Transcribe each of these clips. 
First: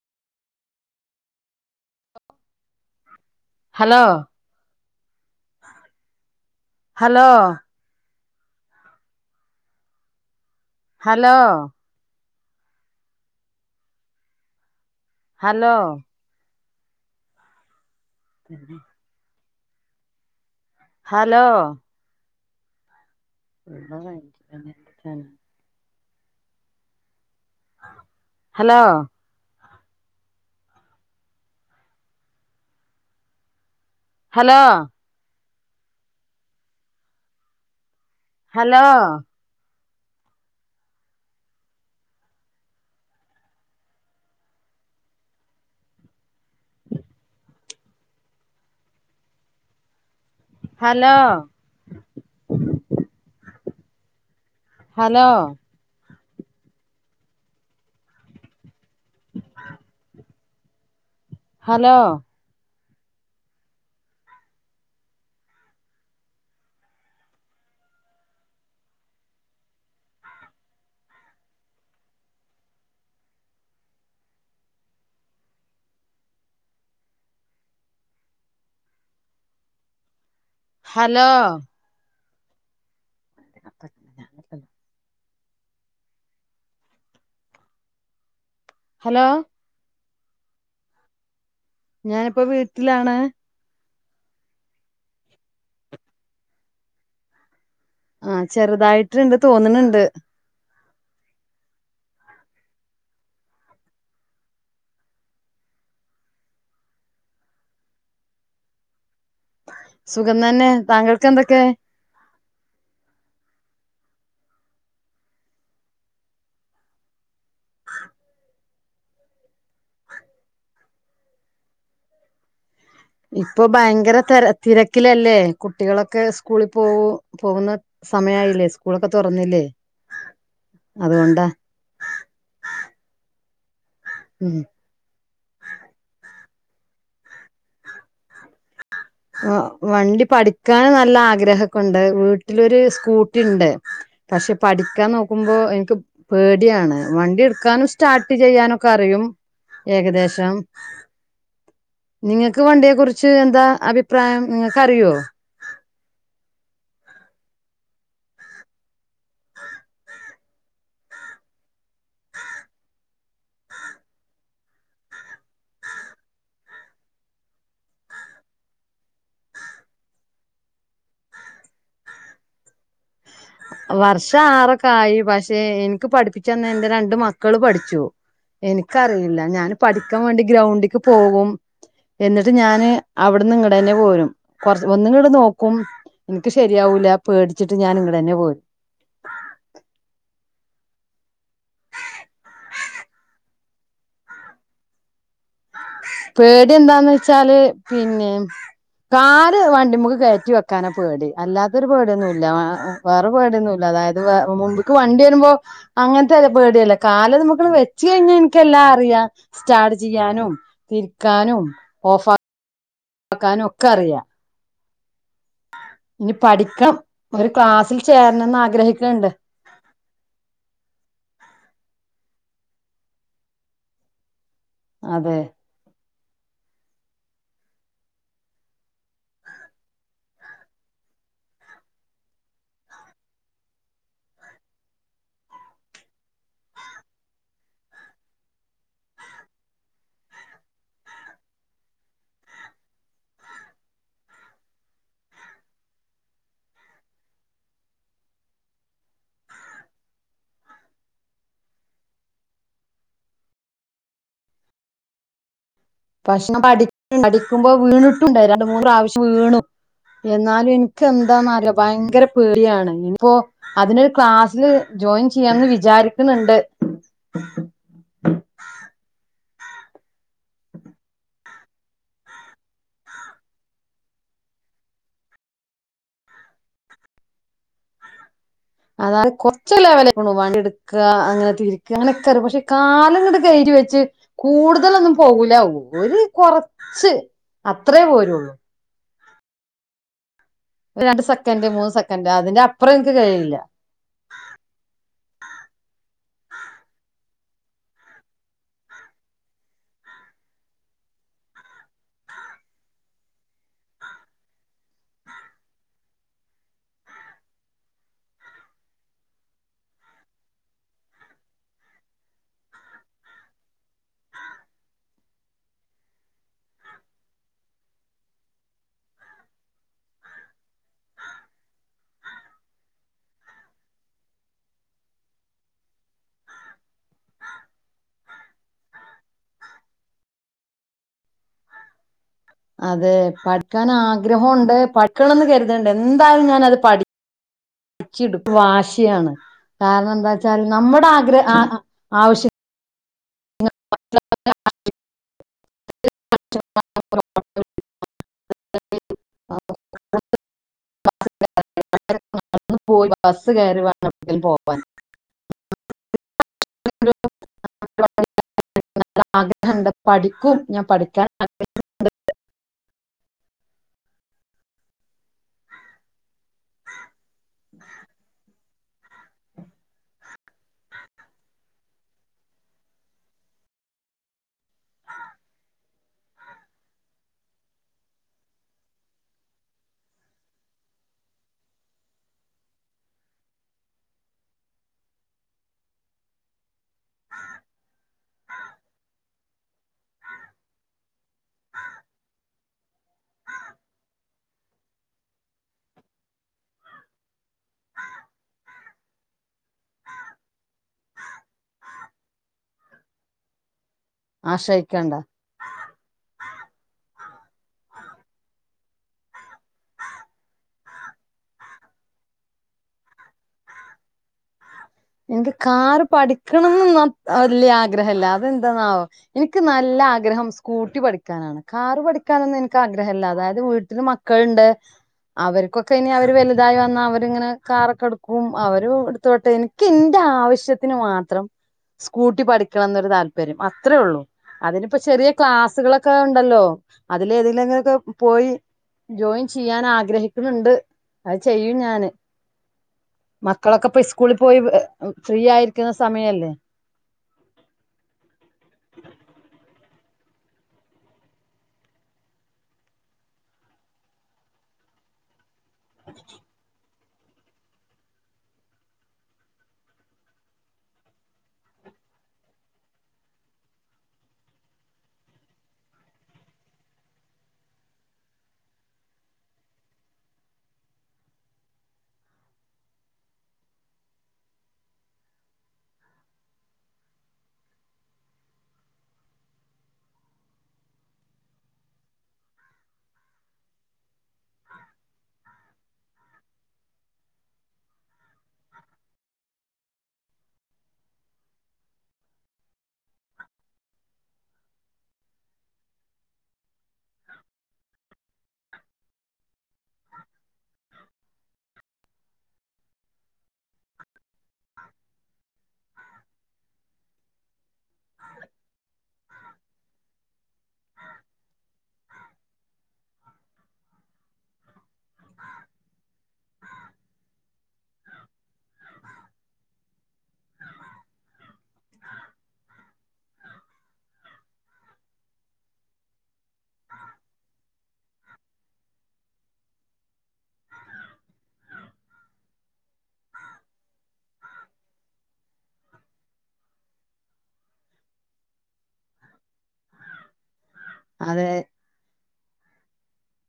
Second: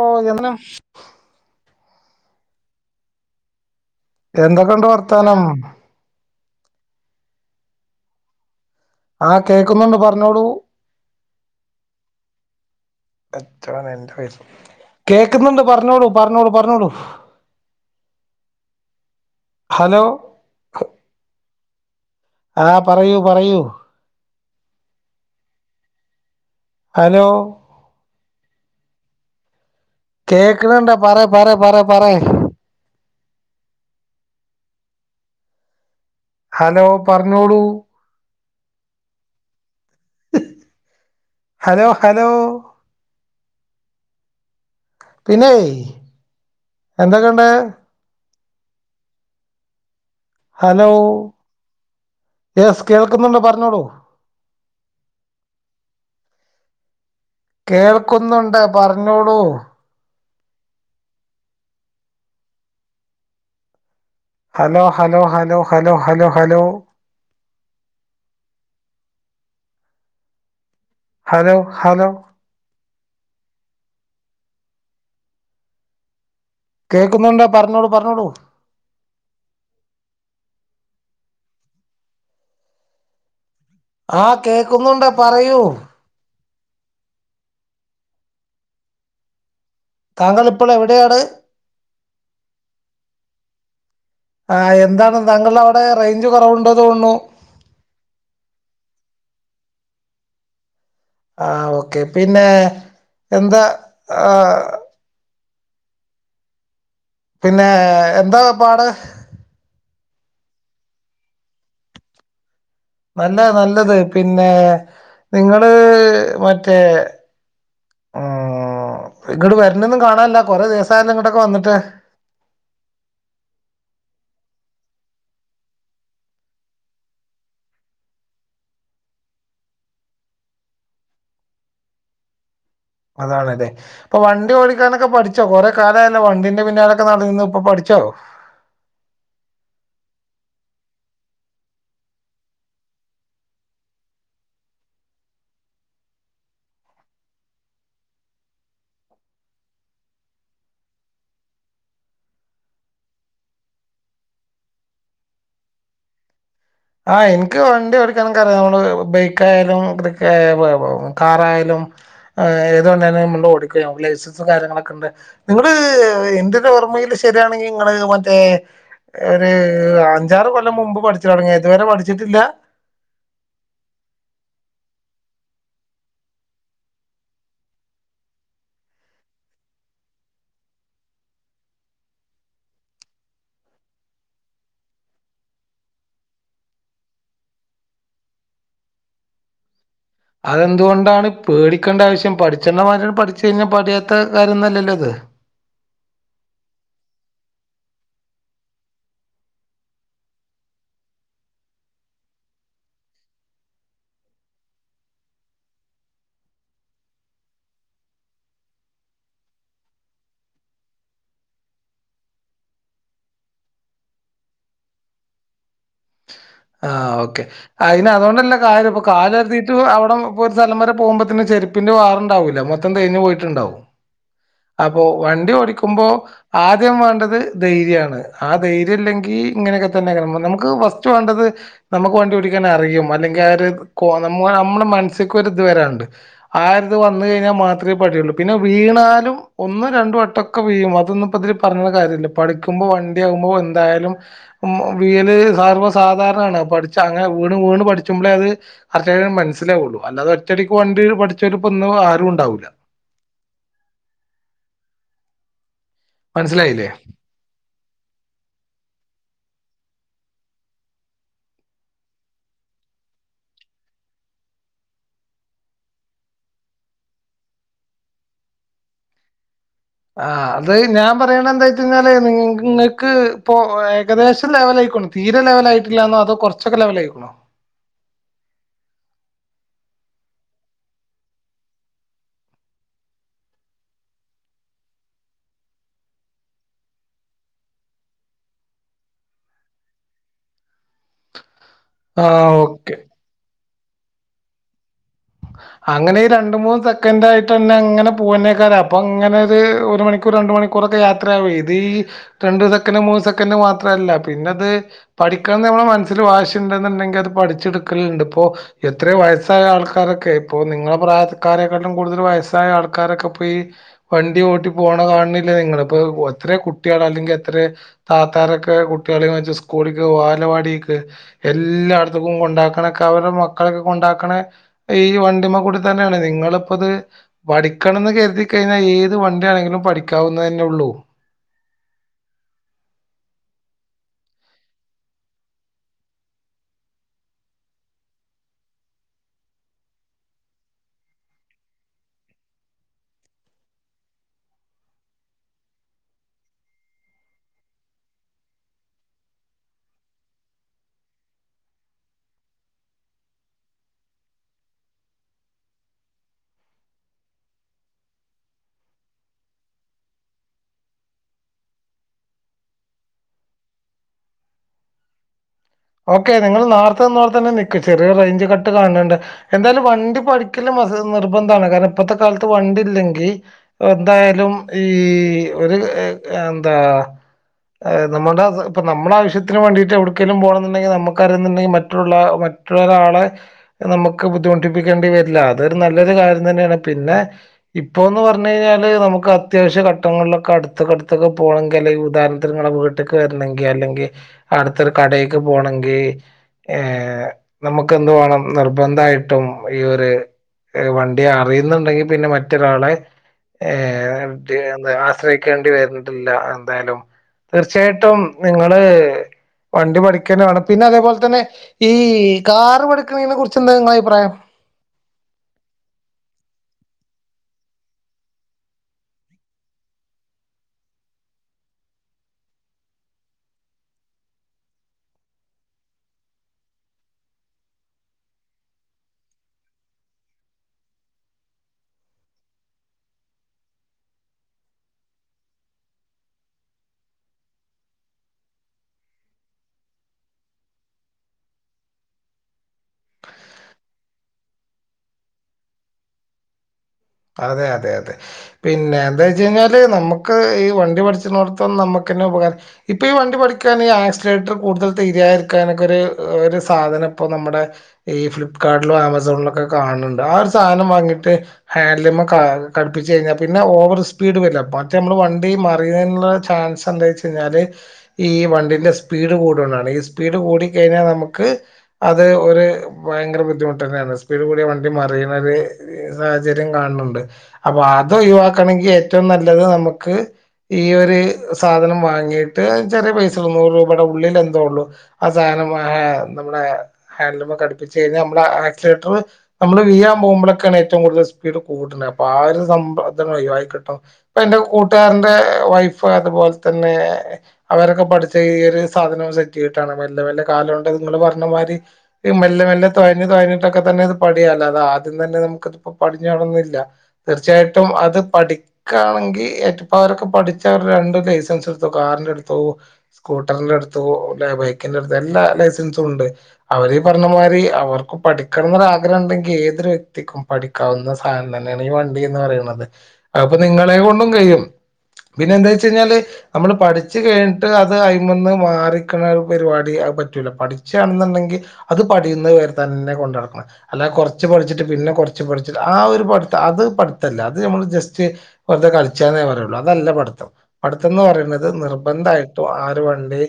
ഓഹ് എന്നും ഹലോ എന്തൊക്കെണ്ട് വർത്താനം ഹലോ ആഹ് കേൾക്കുന്നുണ്ട് പറഞ്ഞോളൂ ഹലോ കേക്ക്ന്ന്ണ്ട് ഹലോ പറഞ്ഞോളൂ പർഞ്ഞോളൂ പർഞ്ഞോളൂ ഞാനേ ഹലോ ഹലോ ആഹ് പറയൂ പറയൂ [unintelligible] വാണ് [unintelligible] ഞാന് ഹലോ ഹലോ കേക്ക്ണ് ണ്ട് പറയ് പറയ് പറയ് പറയ് ഹലോ ഹലോ പർഞ്ഞോളൂ ഹലോ ഹലോ ഹലോ പിന്നെയ് എന്തെക്കെണ്ട് ഹലോ യെസ് കേൾക്ക്ന്ന്ണ്ട് പർഞ്ഞോളു ഹലോ കേൾക്കുന്നുണ്ട് പറഞ്ഞോളൂ hello hello hello hello hello hello hello hello hello കേക്കുന്നുണ്ട് പർഞ്ഞോളു പർഞ്ഞോളൂ ഹലോ ആഹ് കേക്കുന്നുണ്ട് പറയൂ ഹലോ താങ്കൾ ഇപ്പോൾ എവിടെയാണ് ഞാനിപ്പ വീട്ടിലാണ് ആഹ് എന്താണ് താങ്കള്ടെ അവിടെ റേയ്ഞ്ച് കൊറവുണ്ട് തോൺണു ആഹ് ചെറുതായിട്ട് ഇണ്ട് തോന്ന്ണ് ണ്ട് ആഹ് ഓക്കെ പിന്നെ എന്താ ആഹ് പിന്നെ എന്താ പാട് സുഖം തന്നെ താങ്കൾക്ക് എന്തെക്കെ എന്താ നല്ലത് പിന്നെ നിങ്ങള് മറ്റേ ഉം ഇങ്ങട് വെര്നൊന്നും കാണാല്ല കൊറെ ദിവസായാല്ലോ ഇങ്ങട്ടൊക്കെ വന്ന്ട്ട് ഇപ്പൊ ഭയങ്കര തെര തിരക്കിലല്ലേ കുട്ടികളൊക്കെ സ്കൂളി പോവും പോകുന്ന സമയായില്ലേ സ്കൂളൊക്കെ തൊറന്നില്ലേ അതുകൊണ്ടാ അതാണ്ല്ലേ ഇപ്പ വണ്ടി ഉം ഓടി ക്കാനൊക്കെ പഠിച്ചോ കൊറെ കാലായല്ലോ വണ്ടിന്റെ പിന്നാലൊക്കെ നടന്നീന്നു ഇപ്പൊ പഠിച്ചോ ഇഹ് വണ്ടി പഠിക്കാന് നല്ല ആഗ്രഹൊക്കെ ഉണ്ട് വീട്ട്ലൊര് സ്കൂട്ടി ഇണ്ട് പക്ഷെ പഠിക്ക്യാൻ നോക്കുമ്പൊ എനിക്ക് പേടിയാണ് വണ്ടി ഇട്ക്കാനും സ്റ്റാർട്ട് ചെയ്യാനൊക്കെ അറിയും ഏകദേശം നിങ്ങക്ക് വണ്ടിയെ കുറിച്ച് എന്താ അഭി പ്രായം നിങ്ങക്ക് അറിയോ ആഹ് എനിക്ക് വണ്ടി ഓടിക്കാനൊക്കെറിയാം ഇപ്പ മ്മള് ബൈക്കായാലും ഇത്ക്കെ ആയാ വ് വെ കാറായാലും ആഹ് ഞാൻ ഏത് വണ്ടിയാണേലും മ്മൾത് ഓടിക്കും ഞാൻ ലൈസൻസും കാര്യങ്ങളൊക്കെ ഇണ്ട് നിങ്ങള് ഇന്റൊരു ഓർമ്മയില് ശരിയാണെങ്കിൽ ഇങ്ങള് മറ്റേ ഒര് അഞ്ചാറ് കൊല്ലം മുമ്പ് പഠിച്ച് തൊടങ്ങ്യാ ഇതുവരെ പഠിച്ചിട്ടില്ല വർഷ ആറൊക്കെ ആയി പക്ഷെ എനിക്ക് പഠിപ്പിച്ച്ന്ന എൻ്റെ രണ്ട് മക്കള് പഠിച്ചു എനിക്കറിയില്ല ഞാന് പഠിക്കാൻ വേണ്ടി ഗ്രൗണ്ടിക്ക് പോവും എന്നിട്ട് ഞാന് അവിടന്ന് ഇങ്ങടെന്നെ പോരും കൊറ ഒന്ന് ഇങ്ങട് നോക്കും എനിക്ക് ശരിയാവൂല പേടിച്ചിട്ട് ഞാൻ ഇങ്കടെന്നെ പോരും അതെന്തുകൊണ്ടാണ് പേടിക്കേണ്ട ആവശ്യം പഠിച്ചേണ്ടമാരിണ്ട് പഠിച്ചു കഴിഞ്ഞാൽ പഠിയാത്ത കാര്യന്ന് അല്ലല്ലോ ഇത് പേടി എന്താന്ന് വെച്ചാല് പിന്നേം കാല് വണ്ടിമക്ക് കേറ്റി വെക്കാനാ പേടി അല്ലാത്തൊരു പേടിയൊന്നു ഇല്ല ആഹ് ഉം വേറെ പേട്യൊന്നും ഇല്ല അതായത് വേ മുമ്പിക്ക് വണ്ടി വരുമ്പോ അങ്ങനത്തെല്ല പേടി അല്ല കാല് അതുമുക്ക്ന്ന് വെച്ച് കഴിഞ്ഞാൽ എനിക്കെല്ലാം അറിയാം സ്റ്റാട് ചെയ്യാനും തിരിക്കാനും ഓഫാ ക്കാനും ഒക്കെ അറിയാം ഇനി പഠി ആഹ് ഓക്കെ അയിന് അതൊണ്ടല്ല കാര്യം ഇപ്പൊ ആഗ്രഹിക്കണ്ട് കാലരുതി റ്റു അവിടെ ഇപ്പോ ഒരു സ്ഥലം വരെ പോവുമ്പത്തീനും ചെരുപ്പിന്റെ വാറുണ്ടാവില്ല മൊത്തം തേഞ്ഞു പോയിട്ടുണ്ടാവും അപ്പൊ അതെ വണ്ടി ഓടിക്കുമ്പോ ആദ്യം വേണ്ടത് ധൈര്യാണ് ആ ധൈര്യല്ലെങ്കി ഇങ്ങനെയൊക്കെ തന്നെ നമു നമുക്ക് ഫസ്റ്റ് വേണ്ടത് നമുക്ക് വണ്ടി ഓടിക്കാൻ അറിയും അല്ലെങ്കിൽ ആ ഒര് കോ നമ്മുടെ നമ്മളെ മനസ്സിക്ക് ഒരു ഇത് വരാഉണ്ട് ആ ഒരിത് ഇത് വന്ന കഴിഞ്ഞാ മാത്രേ പഠിയുള്ളൂ പിന്നെ വീണാലും ഒന്ന് രണ്ടും വട്ടം ഒക്കെ വീയും അതൊന്നുംപ്പതില് പറഞ്ഞണ കാര്യല്ല പഠിക്കുമ്പോ വണ്ടിയാകുമ്പോ എന്തായാലും ഉം ഓഹ് വിഴല് സർവ്വസാധാരണാണ് പഠിച്ച അങ്ങനെ വീണ് വീണ് പഠിച്ച്മ്പളെ അത് അതെ മനസ്സിലാവുള്ളു അല്ലാതെ ഒറ്റടിക്ക് വണ്ടി പഠിച്ചോര്പ്പ ഇന്ന് ആരും ഉണ്ടാവൂല്ല പക്ഷെ ഞാൻ മനസ്സിലായില്ലേ പഠി പഠിക്കുമ്പോ വീണിട്ടുണ്ടേ രണ്ട് മൂന്ന് പ്രാവശ്യം വീണു എന്നാലും എനിക്ക് എന്താന്നറില്ല ഭയങ്കര പേടിയാണ് ഇനിപ്പോ അതിനൊരു ക്ലാസ്സില് ജോയിൻ ചെയ്യാന്ന് വിചാരിക്കണ് ഇണ്ട് ആഹ് അത് ഞാൻ പറയണ് എന്താച്ചഴിഞ്ഞാല് നി നിങ്ങക്ക് ഇപ്പോ ഏകദേശം ലെവലായികൊണ്ട് തീരെ ലെവലായിട്ടില്ലന്നോ അതൊ കൊറച്ചൊക്കെ ലെവലായിക്ക്ണോ അതായത് കൊറച്ച് ലെവലായിക്ക്ണു വണ്ടിയെട്ക്ക അങ്ങനെ തിരിക്ക അങ്ങനെക്കറിയാ പക്ഷെ കാല്ങ്ങ്ട് കേറ്റി വെച്ച് കൂടുതലൊന്നും പോകൂല ഒരു കൊറച്ച് അത്രേ പോരുള്ളൂ ഒരു രണ്ട് സെക്കന്റ് മൂന്ന് സെക്കന്റ് ആഹ് അതിന്റെ ഓക്കെ അപ്പുറെ എനിക്ക് കഴില്ല മ് അങ്ങനെ ഈ രണ്ട് മൂന്ന് സെക്കന്റായിട്ടെന്ന അങ്ങനെ പോകുന്നായിക്കാരം അപ്പൊ അങ്ങനൊര് ഒരുമണിക്കൂറ് രണ്ട് മണി ക്കൂറൊക്കെ യാത്രയാവെ ഇതീ രണ്ട് സെക്കന്റ് മൂന്ന് സെക്കന്റ് മാത്രല്ല പിന്നത് പഠിക്കണം എന്ന്ള്ള മനസ്സില് വാശിയ്ണ്ട്ന്ന്ണ്ടെങ്കി അത് പഠിച്ചെട്ക്കല്ണ്ട് ഇപ്പൊ എത്രയോ വയസ്സായ ആൾ ക്കാരൊക്കെ ഇപ്പൊ നിങ്ങളെ പ്രായക്കാരെക്കാട്ടിലും കൂടുതൽ വയസ്സായ ആൾക്കാരൊക്ക്പ്പീ വണ്ടി ഒട്ടി പോണ കാണ്ണ്ഇല്ലേ നിങ്ങളിപ്പോ എത്രയൊ കുട്ടികൾ അല്ലെങ്കി എത്രയാ താത്താരൊക്കെ കുട്ടികളേം വെച്ച് സ്കൂളിക്ക് വാലവാടിക്ക് എല്ലാ എടത്ത്ക്കും കൊണ്ടാക്കണെക്കെ അവരുടെ മക്കളെക്കെ കൊണ്ടാക്കണെ ഈ വണ്ടിമ്മ കൂടിതന്നെയാണ് നിങ്ങളിപ്പ്ത് പഠിക്കണംന്ന് കരുതി കഴിഞ്ഞാ ഏത് വണ്ടിയാണെങ്കിലും പഠിക്കാവുന്ന തന്നെ ഉള്ളൂ അതെ പഠിക്കാൻ ആഗ്രഹുണ്ട് പഠിക്കണംന്ന് കര്ത്ണ്ട് എന്തായാലും ഞാനത് പഠി ച്ചെട്ക്കും വാശിയാണ് കാരണം എന്താവച്ചാൽ നമ്മുടെ ആഗ്ര ആവശ്യം [unintelligible] [unintelligible] [unintelligible] നടന്ന് പോയി ബസ്സ് കേറിവെണം എവിടെക്കെങ്കിലും പോവാൻ [unintelligible] [unintelligible] ആഗ്രഹ്ണ്ട് പഠിക്കും ഞാൻ പഠിക്കാൻ ശ്രമിക്കും [unintelligible] ഓക്കെ നിങ്ങള് നേർത്തെ നിന്നോടത്ത് തന്നെ നിക്ക് ചെറിയൊരു റേഞ്ച് ക- ട്ട് കാണ്ണ്ണ്ട് എന്തായാലും വണ്ടി പടിക്കല് നിർബന്ധാണ് കാരണം ഇപ്പത്തെ കാലത്ത് വണ്ടിയില്ലെങ്കി- എന്തായാലും ഈ ഒര് എന്താ- നമ്മടെ ഇപ്പ നമ്മടെ ആവശ്യത്തിന് വേണ്ടീട്ടെ എവിടെക്കെങ്കിലും പോണോ - എന്നൊണ്ടെങ്കി നമ്മക്ക് അറിയുന്നൊണ്ടെങ്കി മറ്റുള്ള മറ്റുള്ള ഒരാളെ - നമുക്ക് ബുദ്ധിമുട്ടിപ്പിക്കേണ്ടി വരില്ല അതൊരു നല്ലൊരു കാര്യം തന്നെയാണ് പിന്നെ- ഇപ്പോന്ന് പറഞ്ഞു കഴിഞ്ഞാല് നമുക്ക് അത്യാവശ്യ ഘട്ടങ്ങളിലൊക്കെ അടുത്തടുത്തൊക്കെ പോണെങ്കി അല്ലെങ്കിൽ കൂട്ടുകാരുടെ അടുത്ത് എങ്ങാനും ഇ- ഒറ്റക്ക് വരണെങ്കി അല്ലെങ്കി അടുത്തൊരു കടേക്ക് പോണെങ്കി- ഏഹ് നമുക്ക് എന്ത്‌ വേണം നിർബന്ധായിട്ടും ഈ ഓര് - വണ്ടി അറിയുന്നുണ്ടെങ്കി പിന്നെ മറ്റൊരാളെ ഏഹ് ആശ്രയിക്കണ്ട ആശ്രയി- ക്കേണ്ടി വര്ണിട്ടില്ല എന്തായാലും തീർച്ചയായിട്ടും നിങ്ങള് വണ്ടി പഠി- ക്ക തന്നെ വേണം പിന്നെ അതേ പോലെതന്നെ ഈ കാറ് പഠിക്കണെ കുറിച്ച് എന്താ നിങ്ങളെ അഭിപ്രായം എനിക്ക് കാറ് പഠിക്കണം എന്നൊന്നും വല്യ ആഗ്രഹവില്ല അത് എന്താെന്നാവോ എനിക്ക് നല്ല ആഗ്രഹം സ്കൂട്ടി പഠിക്കാനാണ് കാറ് പഠിക്കാനൊന്നും എനിക്ക് ആഗ്രഹവില്ല അതായത് വീട്ടില് മക്കള് ഇണ്ട് അവര്ക്കൊക്കെ ഇനി അവര് വലുതായിവന്ന അവര് അങ്ങനെ കാറൊക്കെട്ക്കും അവര് എടുത്തോട്ടെ ഇനി - എന്റെ ആവശ്യത്തിന് മാത്രം സ്കൂട്ടി പഠിക്കണം എന്നൊരു താല്പര്യം അത്രേയൊള്ളൂ അതിനിപ്പൊ ചെറിയ ക്ലാസ്സുകളൊക്കെ ഇണ്ടല്ലോ അതിലേതിനെങ്കിലും പോയി- ജോയിൻ ചെയ്യാൻ ആഗ്രഹിക്കുണുണ്ട് അത് ചെയ്യും ഞാന് മക്കളൊക്കെ സ്കൂളി പോയി ഫ്രീയായിരിക്കുന്ന സമയല്ലേ അതെ അതെ അതെ അതെ പിന്നെ എന്താവെച്ച് കഴിഞ്ഞാല് നമുക്ക് ഈ വണ്ടി പടിച്ച്ണോടത്തം നമുക്ക് തന്നെ ഉപകാരം ഇപ്പ ഈ വണ്ടി പഠിക്കാന് ആക്സിലേറ്റർ കൂടുതല് തിരിയാതിരിക്കാൻ ഒരു സാധനം ഇപ്പൊ നമ്മടെ ഈ ഫ്ലിപ്കാർടിലോ ആമസോണിലൊക്കെ കാണണുണ്ട് ആ ഒരു സാധനം വാങ്ങിട്ട്- ഹാൻഡലിമ്മെ ഘടുപ്പിച്ച് കഴിഞ്ഞാ പിന്നെ ഓവർ സ്പീഡ് വരില്ല പക്ഷെ നമ്മളെ വണ്ടി മറിയുന്നയിനുള്ള ചാൻസ്- എന്താ വെച്ച് കയിഞ്ഞാല് ഈ വണ്ടീന്റെ സ്പീഡ് കൂടോണ്ടാണ് ഈ സ്പീഡ് കൂടിക്കയിഞ്ഞാ നമുക്ക്- അത് ഒരു ഭയങ്കര ബുദ്ധിമുട്ടന്നെയാണ് സ്പീഡ് കൂടിയാ വണ്ടി മറിയുന്നത് സാഹ - ചര്യം കാണണുണ്ട് അപ്പൊ അത് ഒഴിവാക്കണെങ്കി ഏറ്റവും നല്ലത് നമ്ക്ക്- ഈ ഒര് സാധനം വാങ്ങീട്ട് ചെറിയ പൈസെ ഉള്ളൂ നൂറ് രൂപേടെ ഉള്ളിലെന്തോ ഉള്ളൂ ആ സാധനം മഹേ നമ്മുടെ- ഹാൻന്റ്ലുമേ കടുപ്പിച്ച് കഴിഞ്ഞാ നമ്മടെ ആക്സിലെറ്ററ് നമ്മള് വീയാൻ പോവുമ്പളാണ് ഏറ്റവും കൂടുതൽ സ്- സ്പീഡ് കൂട്ട്ണെ അപ്പൊ ആ ഒരു സംഭവം തന്നെ ഒയിവായിക്കിട്ടും ഇപ്പ എന്റെ കൂട്ടുകാരന്റെ വൈഫ് അതുപോലെ തന്നെ അവരൊക്കെ പഠിച്ച ഈ ഒരു സാധനവും സെറ്റ്‌ ചെയ്തിട്ടാണ് മെല്ലെ മെല്ലെ കാല് കൊണ്ട് നിങ്ങള് പറഞ്ഞ മാരി- ഈ മെല്ലെ മെല്ലെ തൊയഞ്ഞ് തൊയഞ്ഞിട്ടൊക്കെത്തന്നെ ഇത് പടിയെ അല്ലാതെ ആദ്യം തന്നെ നമുക്ക് ഇപ്പൊ - പഠിഞ്ഞോളന്നില്ല തീർച്ചയായിട്ടും അത് പഠി- ക്കാണെങ്കി ഇപ്പൊ ഇവരൊക്കെ പഠിച്ചവർ രണ്ടു ലൈസൻസെടുത്തു കാറിന്റെ എടുത്തു - സ്കൂട്ടറിന്റെ എടു [unintelligible] ത്ത്ലാ ബൈക്കിന്റെ ടുത്തു എല്ലാ ലൈസൻസും ഒണ്ട് അവര് ഈ പറഞ്ഞ മാരി അവർക്ക് പഠിക്കണൊന്ന് ഒരു ആഗ്രഹം ഉണ്ടെങ്കി ഏതൊരു വ്യക്തിക്കും പഠി ക്കാവുന്ന സാധനം തന്നെയാണ് ഈ വണ്ടി എന്ന് പറയുന്നത്. അപ്പ നിങ്ങളെ കൊണ്ടും കഴിയും പിന്നെ എന്താ വെച്ച് കഴിഞ്ഞാല്- അമ്മള് പഠിച്ച് കഴിഞ്ട്ട് അത് അയിമന്ന് മാറിക്ക്ണ ഒരു പരിവാടി അഅ്‌ പറ്റൂല പഠിച്ചയാണ്ന്ന്ണ്ടെങ്കി അത് പഠിയുന്നത് വരേ തന്നെ കൊണ്ട് നടക്കണം അല്ലാതെ കൊറച്ച് പഠിച്ചിട്ട് പിന്നെ കൊറ ച്ച് പഠിച്ചിട്ട് ആ ഒരു പഠിത്തം അത് പഠിത്തല്ല അത് ഞമ്മള് ജസ്റ്റ് വെറ്തെ കളിച്ചാന്നേ പറയുള്ളൂ അതല്ല പഠിത്തം പഠിത്തംന്ന് അത് പറയണത് നിർബന്ധായി ട്ടു ആ ഒരു വണ്ടി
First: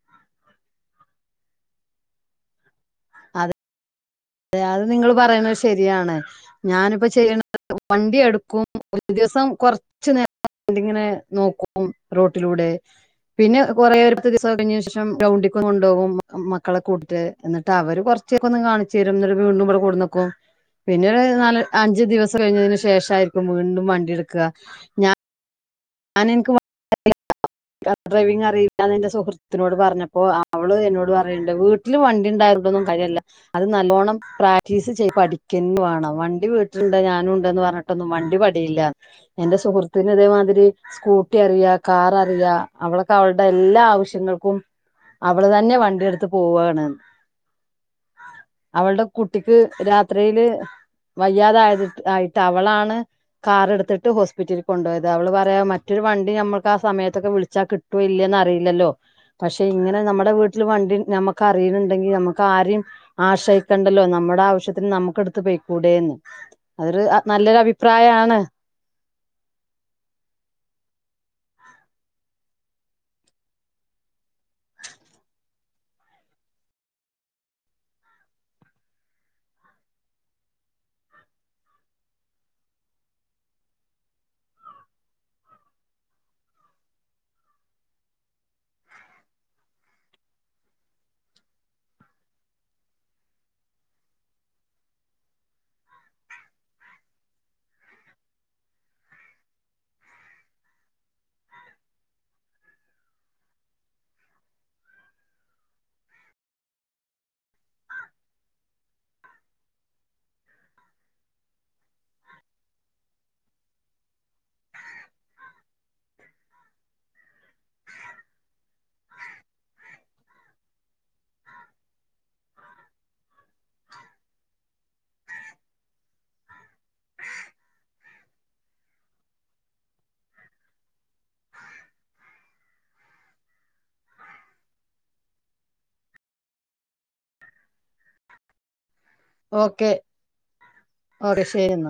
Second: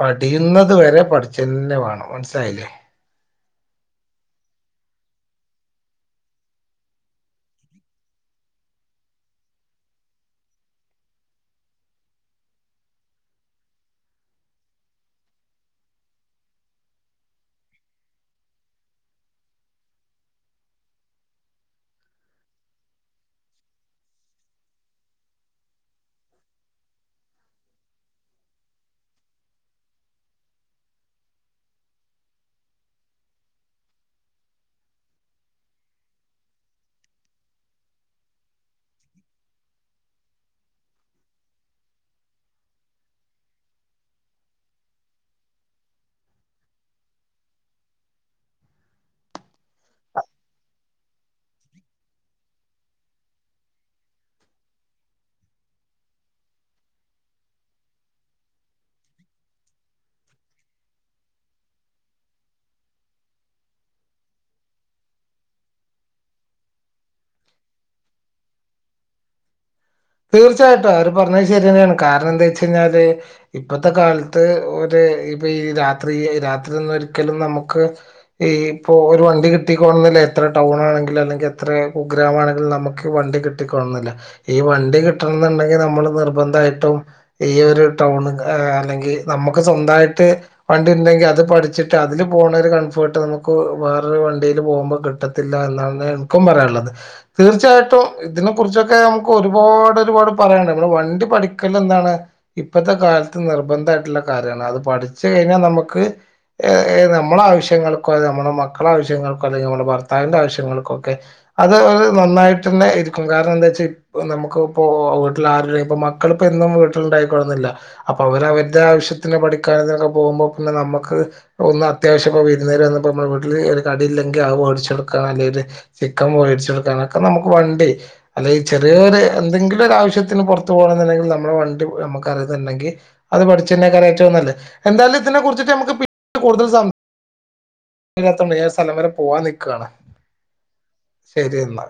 പഠിയുന്നത് വെരെ പഠിച്ചന്നെ വാണം മൻസ്സിലായിലെ? അതെ തെ അഅ്‌ നിങ്ങള് പറയണഅ്‌ ശെരിയാണ്. ഞാനിപ്പ ചെയ്യ്ണ വണ്ടി എടുക്കും ഒരു ദിവസം കൊർച്ച് ന്നേ ണ്ടിങ്ങനെ നോക്കും റോട്ടിലൂടെ പിന്നെ കൊറേ [unintelligible] [unintelligible] ശേഷം ഗ്രൗണ്ടിക്ക്‌ കൊണ്ടോവും മ മക്കളെ കൂട്ട് എന്ന്ട്ടവര് കൊർച്ചോകൊന്ന് കാണിചെരും ന്ന്ട്ട് വീണ്ടും വടേ കൊട്ന്നക്കും. പിന്നൊര് ന്നാല് അഞ്ച് ദിവസം കഴിഞേന് ശേഷായ്ര്ക്കും വീണ്ടും വണ്ടിട്ക്കാ ഞാ ഞാനിൻക്ക് [unintelligible] [inaudible] കാർ ഡ്രൈവിങ്ങറിയില്ലാനെന്റെ സുഹൃത്തിനോട് പർഞ്ഞപ്പോ അവള് എന്നോട് പറയ്ണ്ട് വ് ട്ടില് വണ്ടിണ്ടായിര് [unintelligible] കര്യല്ലാ. അത് നല്ലോണം പ്രാക്ടീസ് ചെയ് പഠിക്കന്നേ വാണം വണ്ടി വീട്ട്ല്ണ്ട് ഞാനുണ്ട്ന്ന് പർഞ് ട്ടൊന്നും വണ്ടി പടിയില്ല, എന്റെ സുഹൃത്തിന് തേമാതിരി സ്കൂട്ടി അറിയാ, കാററിയാ, അവളക്കാ അവൾടെ എല്ലാ ആവശ്യങ്ങൾക്കും അവള് തന്നെ വണ്ടിയെടുത്ത് പുവ്വാണ്. അവൾടെ കുട്ടിക്ക് രാത്രീല് വയ്യാതായതിട്ട് ആയിട്ട് അവളാണ് കാറ് എടുത്തിട്ട് ഹോസ്പിറ്റലി കൊണ്ടൊയത് അവള് പറ എ മറ്റൊരു വണ്ടി ഞമ്മക്ക് ആ സമയത്തക്ക വ്ൾച്ചാ കിട്ടോ ഇല്ലേ ന്നറീലല്ലോ. പക്ഷെ ഇങ്ങനെ ന്നമ്മടെ വ്ട്ട്ല് വണ്ടി ഞമ്മക്ക് അറിയിണ് ണ്ടെങ്കി ഞമ്മക്കാരിം ആശ്രയിക്കണ്ടല്ലോ ന്നമ്മടാവശ്യത്തിന് ന്നമ്മക്കെടുത്ത് പെയ്ക്കൂടേന്ന്. അതൊര് അ ന്നല്ലൊരഭിപ്രായാണ്. തീർച്ചയായിട്ടും അവര് പർഞഅ്‌ ശെരിന്നേണ് കാര്ണംന്തൊയ്ച്ചയ്ഞാല് ഇപ്പത്തക്കാൽത്ത് ഒര് ഇപ്പ ഈ രാത്രി രാത്രിന്നും ഒരിക്കലും നമുക്ക് ഈ പ്പോ ഒര് വണ്ടി കിട്ടിക്കോണന്നില്ല എത്ര ടൗണ് ആണെങ്കിലും അല്ലെങ്കി എത്ര കുഗ്രാമാണെങ്കിലും ന്നമുക്ക് വണ്ടി കി ട്ടിക്കോളന്നില്ല ഈ വണ്ടി കിട്ടണന്ന്ണ്ടെങ്കി ന്നമ്മള് നിർബന്തായിട്ടും ഈ ഒര് ടൗണ്ക്ക് അല്ലെങ്കി ന്നമ്മക്ക് സ്വന്തായിട്ട് വണ്ടിണ്ടെങ്കി അത് പഠിച്ചിട്ട് അതില് പോണ ഒരു കൺഫേർട്ട് നമുക്ക് വേറൊരു വണ്ടീല് പോവുംമ്പോ ക്ട്ട ത്തില്ലാ എന്നാണ് ഇൻക്കും പറയാള്ളത് തീർച്ചായിട്ടും ഇതിനെക്കുറിച്ചൊക്കെ ന്നമുകൊരു പാടൊരുപാട് പറയാണ്ട്‌ മ്മള് വണ്ടി പഠിക്കലന്താണ്? ഇപ്പത്ത കാൽത്ത് നിർബന്തായിട്ട്ള്ള കാര്യാണ് അത് പഠിച്ച് കയ്ഞ്ഞാ ന്നമുക്ക് ഏ ഏ ന്നമ്മളാവശ്യങ്ങൾക്കോ ന്നമ്മളെ മക്കളാവശ്യങ്ങൾക്കോ അല്ലെങ്കി ന്നമ്മടെ ഭർത്താവിന്റെ ആവശ്യ ങ്ങൾക്കൊക്കെ അത് അത് ന്നന്നായിട്ടന്നെ ഇര്ക്കും കാര്ണന്താച്ചാ പ്പൊ നമുക്ക്പ്പോ വീട്ട്ലാരും ഇപ്പ മക്കൾപ്പോ എന്നും വീട്ട്ല്ണ്ടായിക്കൊളണംന്നില്ല. അപ്പൊ അവര് അവര്ടെ ആവശ്യത്തിന് പഠിക്കാനിതിനൊക്കെ പോവുംമ്പോ പിന്നെ ന്നമ്മക്ക് ഒന്ന് അത്യാവശ്യപ്പോ വിര്ന്നേര് വന്നപ്പോ മ്മടെ വീട്ടില് ഒരു കടില്ലെങ്കി അത് വേട്ച്ചെടുക്കാ അല്ലേല് ചിക്കം വേട്ച്ചൊട്ക്കാനൊക്കെ നമുക്ക് വണ്ടി അല്ലെയ് ചെറീയേര് എന്തെങ്കിലൊരാവശ്യത്തിന് പൊർത്തു പോകണന്നുണ്ടെങ്കി ന്നമ്മള വണ്ടി ഞമ്മക്കറീന്ന്ണ്ടെങ്കി അത് പഠിച്ചന്നെക്കാരം ഏറ്റവും ന്നല്ലേ എന്താലും ഇതിനെ കുറിച്ചിട്ട് ഞമ്മക്ക് പി കൂടുതൽ സം ല്ലാത്തോണ്ടേ ഞാ സലം വരേ പോവാ നിക്കാണ് ഓക്കെ ഓക്കെ ശരി എന്നാ ശെരിന്നാ.